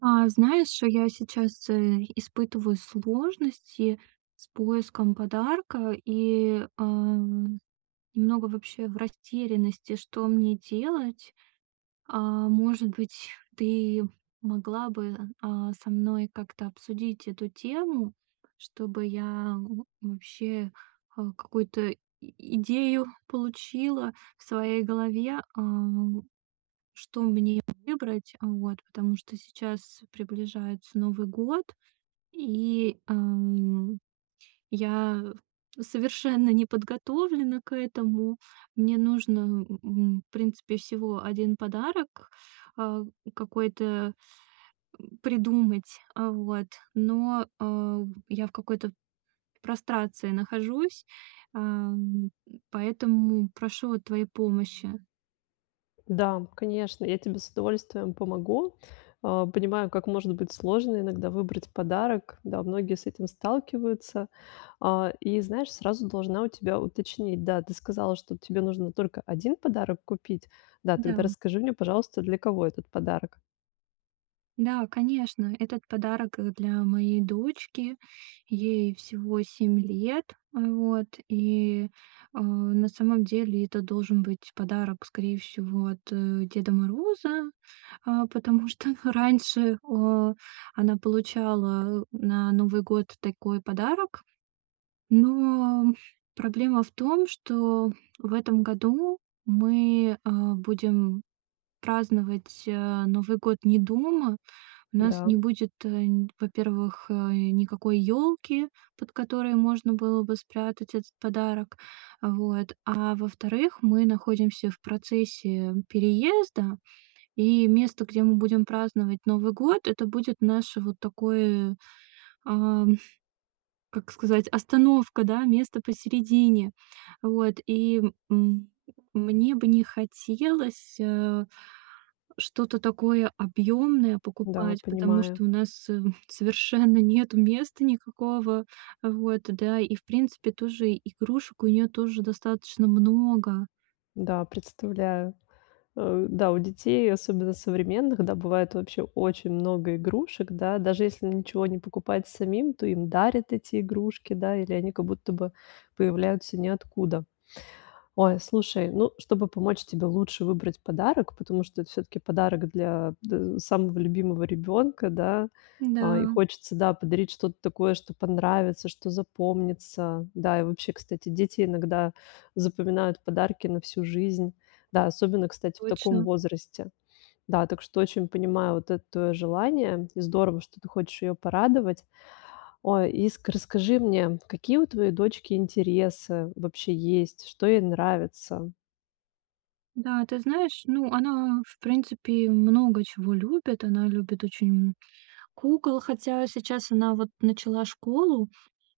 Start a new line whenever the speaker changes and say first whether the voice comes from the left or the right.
right: А, знаешь, я сейчас, э, испытываю сложности с поиском подарка и, э, немного вообще в растерянности, что мне делать. Э, может быть, ты могла бы, э, со мной как-то обсудить эту тему, чтобы я, м, вообще какую-то и идею получила в своей голове. Э, что мне выбрать. Вот, потому что сейчас приближается Новый год и, эм, я совершенно не подготовлена к этому. Мне нужно, м, м, в принципе всего 1 подарок. Э, какой-то, м, придумать. О, вот, но, э, я в какой-то прострации нахожусь. Эм, поэтому прошу вот твоей помощи.
left: Да, конечно, я тебе с удовольствием помогу. Э, понимаю, как может быть сложно иногда выбрать подарок. Да, многие с этим сталкиваются. Э, и знаешь, сразу должна у тебя уточнить. Да, ты сказала, что тебе нужно только 1 подарок купить. Да, тогда
right: Да.
left: расскажи мне, пожалуйста, для кого этот подарок?
right: Да, конечно. Этот подарок, э, для моей дочки. Ей всего 7 лет. Вот, и, э, на самом деле это должен быть подарок, скорее всего, от, э, Деда Мороза. Э, потому что раньше, о она получала на Новый год такой подарок. Но проблема в том, что в этом году мы, э, будем праздновать, э, Новый год не дома. У нас не
left: Да.
right: будет, нь во-первых, э, никакой ёлки, под которой можно было бы спрятать этот подарок. Вот. А во-вторых, мы находимся в процессе переезда. И место, где мы будем праздновать Новый год, это будет наше вот такое, э, как сказать, остановка, да, место посередине. Вот, и м мне бы не хотелось, э, что-то такое объёмное
left: Да,
right: покупать. Потому
left: понимаю.
right: что у нас, м, совершенно нету места никакого. Вот, да и в принципе тоже игрушек у неё тоже достаточно много.
left: Да, представляю. Э, да, у детей, особенно современных, да, бывает вообще очень много игрушек, да. Даже если ничего не покупать самим, то им дарят эти игрушки, да. Или они как будто бы появляются ниоткуда. Ой, слушай, ну, чтобы помочь тебе лучше выбрать подарок, потому что это всё-таки подарок для дэ самого любимого ребёнка, да. А, и
right: Да.
left: хочется, да, подарить что-то такое, что понравится, что запомнится. Да, и вообще, кстати, дети иногда запоминают подарки на всю жизнь. Да, особенно, кстати, в таком
right: Точно.
left: возрасте. Да, так что очень понимаю вот это твоё желание. Здорово, что ты хочешь её порадовать. Ой, и с расскажи мне, какие у твоей дочки интересы вообще есть? Что ей нравится?
right: Да, ты знаешь, ну, она, в принципе, много чего любит. Она любит очень, м, кукол. Хотя сейчас она, вот, начала школу,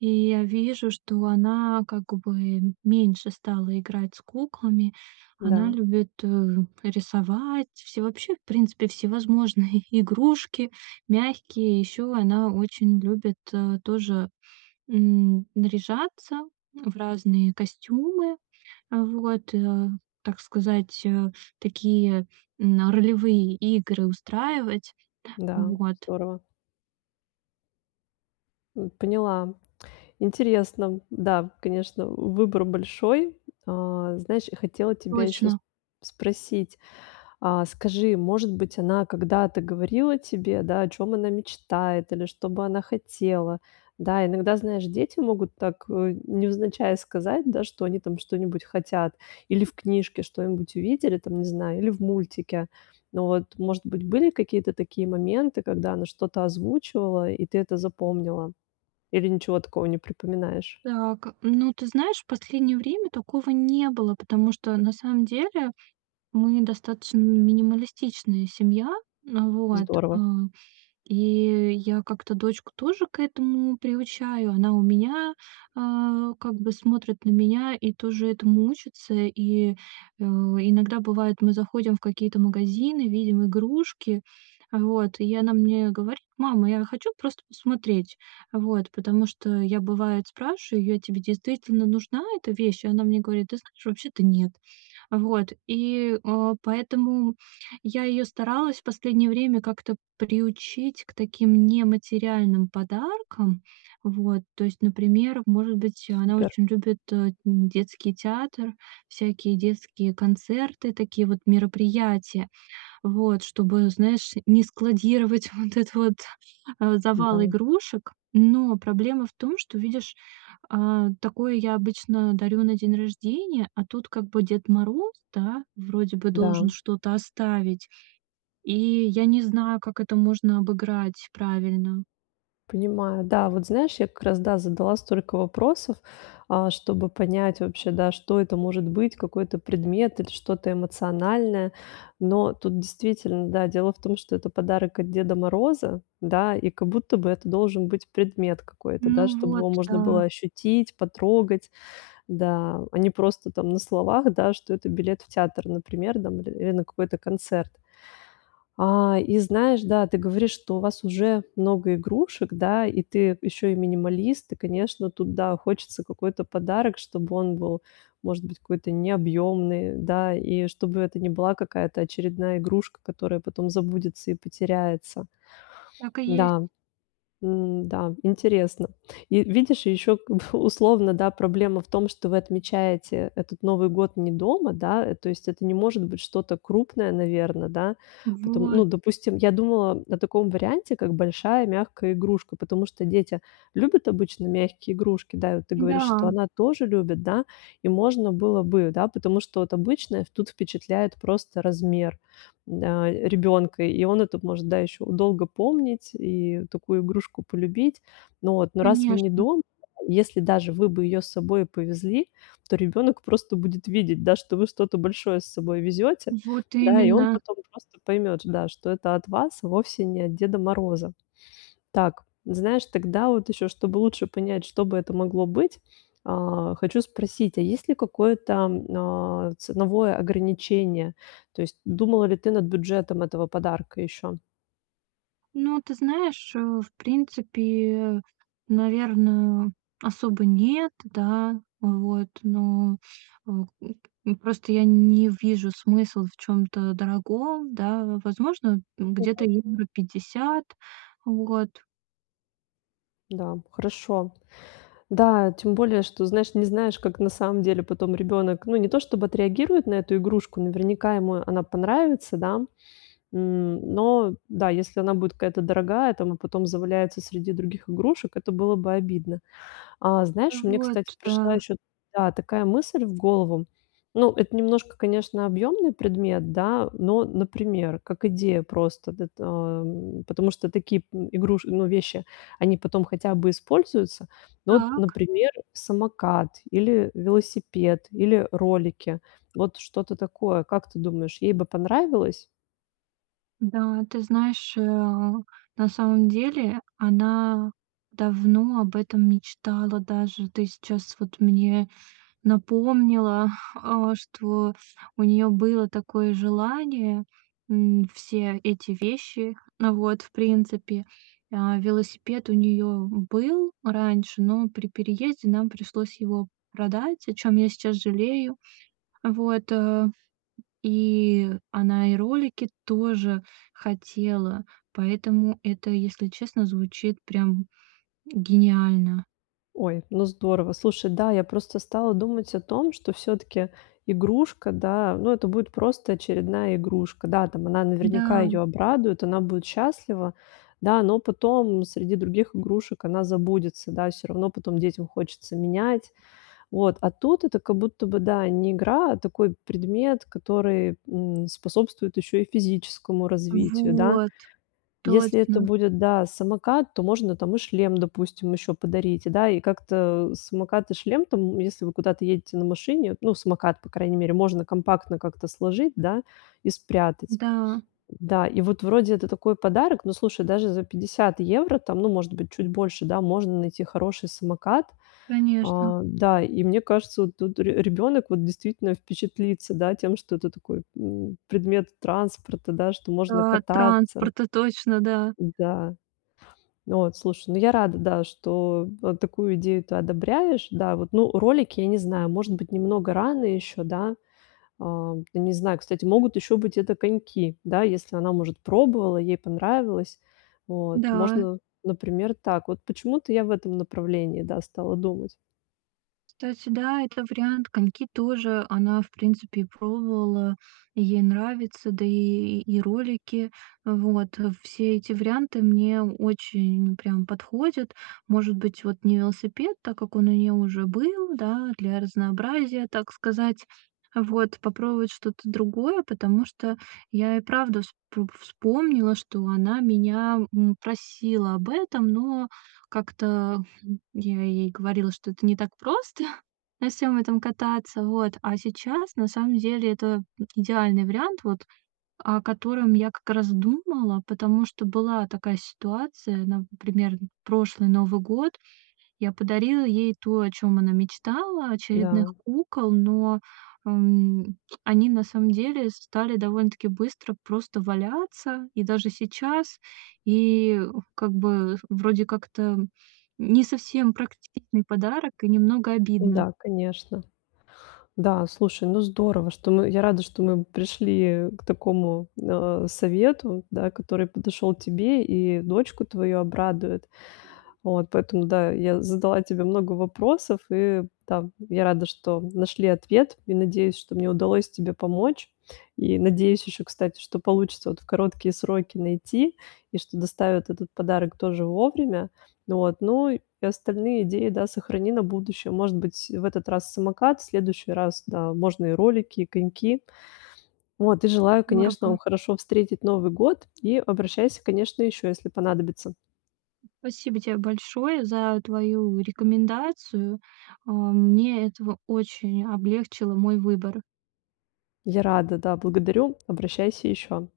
right: и я вижу, что она, как бы, меньше стала играть с куклами. Она
left: Да.
right: любит, э, рисовать, всё вообще, в принципе, всевозможные игрушки, мягкие. Ещё она очень любит, э, тоже, м, наряжаться в разные костюмы. Вот, э, так сказать, э, такие, м, ролевые игры устраивать.
left: Да,
right: Вот.
left: здорово. М, поняла. Интересно. Да, конечно, выбор большой. Э, знаешь, я хотела тебя ещё с
right: Точно.
left: спросить. Э, скажи, может быть, она когда-то говорила тебе, да, о чём она мечтает, или что бы она хотела? Да, иногда, знаешь, дети могут так, э, невзначай сказать, да, что они там что-нибудь хотят. Или в книжке что-нибудь увидели, там, не знаю, или в мультике. Но вот, может быть, были какие-то такие моменты, когда она что-то озвучивала, и ты это запомнила? Или ничего такого не припоминаешь?
right: Так, ну ты знаешь, в последнее время такого не было, потому что на самом деле мы достаточно минималистичная семья. Вот, э,
left: Здорово.
right: и я как-то дочку тоже к этому приучаю. Она у меня, э, как бы смотрит на меня и тоже этому учится. И, э, иногда бывает, мы заходим в какие-то магазины, видим игрушки. Вот, и она мне говорит: "Мама, я хочу просто посмотреть". Вот, потому что я, бывает, спрашиваю: "А тебе действительно нужна эта вещь?" Она мне говорит: "Ты знаешь, вообще-то нет". Вот, и, э, поэтому я её старалась в последнее время как-то приучить к таким нематериальным подаркам. Вот, то есть, например, может быть, она
left: Супер.
right: очень любит детский театр, всякие детские концерты, такие вот мероприятия. Вот, чтобы, знаешь, не складировать вот этот вот, э, завал
left: Да.
right: игрушек. Но проблема в том, что, видишь, э, такое я обычно дарю на день рождения. А тут как бы Дед Мороз, да, вроде бы
left: Да.
right: должен что-то оставить. И я не знаю, как это можно обыграть правильно.
left: Понимаю. Да, вот знаешь, я как раз, да, задала столько вопросов, э, чтобы понять, вообще, да: что это может быть какой-то предмет или что-то эмоциональное? Но тут действительно, да, дело в том, что это подарок от Деда Мороза, да. И как будто бы это должен быть предмет какой-то, да,
right: Ну
left: чтобы
right: вот,
left: его можно было
right: да.
left: ощутить, потрогать. Да, а не просто там на словах, да, что это билет в театр, например, там или на какой-то концерт. Э, и знаешь, да, ты говоришь, что у вас уже много игрушек, да. И ты ещё и минималист. И конечно, тут, да, хочется какой-то подарок, чтобы он был, может быть, какой-то необъёмный, да. И чтобы это не была какая-то очередная игрушка, которая потом забудется и потеряется.
right: Так и есть.
left: Да, м, да, интересно. И видишь, ещё к условно, да, проблема в том, что вы отмечаете этот Новый год не дома, да. То есть это не может быть что-то крупное, наверное, да. Потом, ну,
right: Вот.
left: допустим, я думала о таком варианте, как большая мягкая игрушка. Потому что дети любят обычно мягкие игрушки. Да, и ты говоришь, что
right: Да.
left: она тоже любит, да. И можно было бы, да, потому что вот обычное тут впечатляет просто размер, да, ребёнка, и он это может, да, ещё долго помнить и такую игрушку полюбить. Но раз вы не
right: Конечно.
left: дома, если даже вы бы её с собой повезли, то ребёнок просто будет видеть, да, что вы что-то большое с собой везёте.
right: Вот
left: Да, и он
right: именно.
left: потом просто поймёт, да, что это от вас, вовсе не от Деда Мороза. Так, знаешь, тогда вот ещё, чтобы лучше понять, что бы это могло быть. Э, хочу спросить: а есть ли какое-то, э, ценовое ограничение? То есть думала ли ты над бюджетом этого подарка ещё?
right: Ну, ты знаешь, э, в принципе, наверно, особо нет. Да. Вот, но в, м, просто я н не вижу смысла в чём-то дорогом, да. Возможно, э, где-то
left: [unintelligible]
right: евро 50, вот.
left: Да, хорошо. Да, тем более, что, знаешь, не знаешь, как на самом деле потом ребёнок, ну, не то чтобы отреагирует на эту игрушку, наверняка ему она понравится, да. М но, да, если она будет какая-то дорогая там, а потом заваляется среди других игрушек, это было бы обидно. А
right: А
left: знаешь, мне, кстати,
right: вот,
left: пришла
right: да.
left: ещё да, такая мысль в голову. Ну, это немножко, конечно, объёмный предмет, да, но, например, как идея просто, д эт ам потому что такие, м игруш ну, вещи, они потом хотя бы используются. Ну вот,
right: Так.
left: например, самокат или велосипед, или ролики. Вот что-то такое. Как ты думаешь, ей бы понравилось?
right: Да, ты знаешь, э, на самом деле она давно об этом мечтала даже. Ты сейчас вот мне напомнила, а, что у неё было такое желание, м, все эти вещи. Вот, в принципе. А, велосипед у неё был раньше, но при переезде нам пришлось его продать, о чём я сейчас жалею. Вот, а, и она, и ролики тоже хотела, поэтому это, если честно, звучит прям гениально.
left: Ой, ну здорово. Слушай, да, я просто стала думать о том, что всё-таки игрушка, да, ну, это будет просто очередная игрушка. Да, там, она наверняка
right: Да.
left: её обрадует, она будет счастлива, да, но потом среди других игрушек она забудется, да, всё равно потом детям хочется менять. Вот, а тут это как будто бы, да, не игра, а такой предмет, который, м, способствует ещё и физическому развитию, да.
right: Вот,
left: Если это
right: точно.
left: будет, да, самокат, то можно там и шлем, допустим, ещё подарить. И, да, и как-то самокат и шлем, там если вы куда-то едете на машине, ну, самокат, по крайней мере, можно компактно как-то сложить, да, и спрятать.
right: Да.
left: Да, и вот вроде это такой подарок, но, слушай, даже за 50 евро, там, ну, может быть, чуть больше, да, можно найти хороший самокат.
right: Конечно.
left: А, да, и мне кажется, вот тут ре ребёнок вот действительно впечатлится, да, тем, что это такой, м, предмет транспорта, да, что можно
right: Да,
left: кататься.
right: транспорта точно, да.
left: Да. Вот, слушай, ну, я рада, да, что, а, такую идею ты одобряешь. Да, вот, ну, ролики, я не знаю, может быть, немного рано ещё, да, ам, ну, не знаю, кстати, могут ещё быть это коньки, да? Если она, может, пробовала, ей понравилось. Вот.
right: Да.
left: Можно, например, так, вот почему-то я в этом направлении, да, стала думать.
right: Кстати, да, это вариант. Коньки тоже она, в принципе, пробовала, и ей нравится. Да и и ролики. Вот. Все эти варианты мне очень прям подходят. Может быть, вот, не велосипед, так как он у неё уже был, да, для разнообразия, так сказать. Вот, попробовать что-то другое, потому что я и правда вспо вспомнила, что она меня, м, просила об этом, но как-то я ей говорила, что это не так просто на всем этом кататься. Вот, а сейчас на самом деле это идеальный вариант, вот, о котором я как раз думала, потому что была такая ситуация. Например, прошлый Новый год. Я подарила ей то, о чём она мечтала, очередных
left: Да.
right: кукол, но, ам, они на самом деле стали довольно-таки быстро просто валяться, и даже сейчас. И как бы вроде как-то, м, не совсем практиктичный подарок и немного обидно.
left: Да, конечно. Да, слушай, ну, здорово, что мы я рада, что мы пришли к такому, ну, совету, да, который подошёл тебе и дочку твою обрадует. Вот, поэтому, да, я задала тебе много вопросов, и там я рада, что нашли ответ, и надеюсь, что мне удалось тебе помочь. И надеюсь ещё, кстати, что получится вот в короткие сроки найти, и что доставят этот подарок тоже вовремя. Вот, ну, и остальные идеи, да, сохрани на будущее. Может быть, в этот раз самокат, в следующий раз, да, можно и ролики, коньки. Вот и желаю, конечно, вам
right: Здорово.
left: хорошо встретить Новый год, и обращайся, конечно, ещё, если понадобится.
right: Спасибо те большое за твою рекомендацию. А, мне этого очень облегчило мой выбор.
left: Я рада, да. Благодарю. Обращайся еще.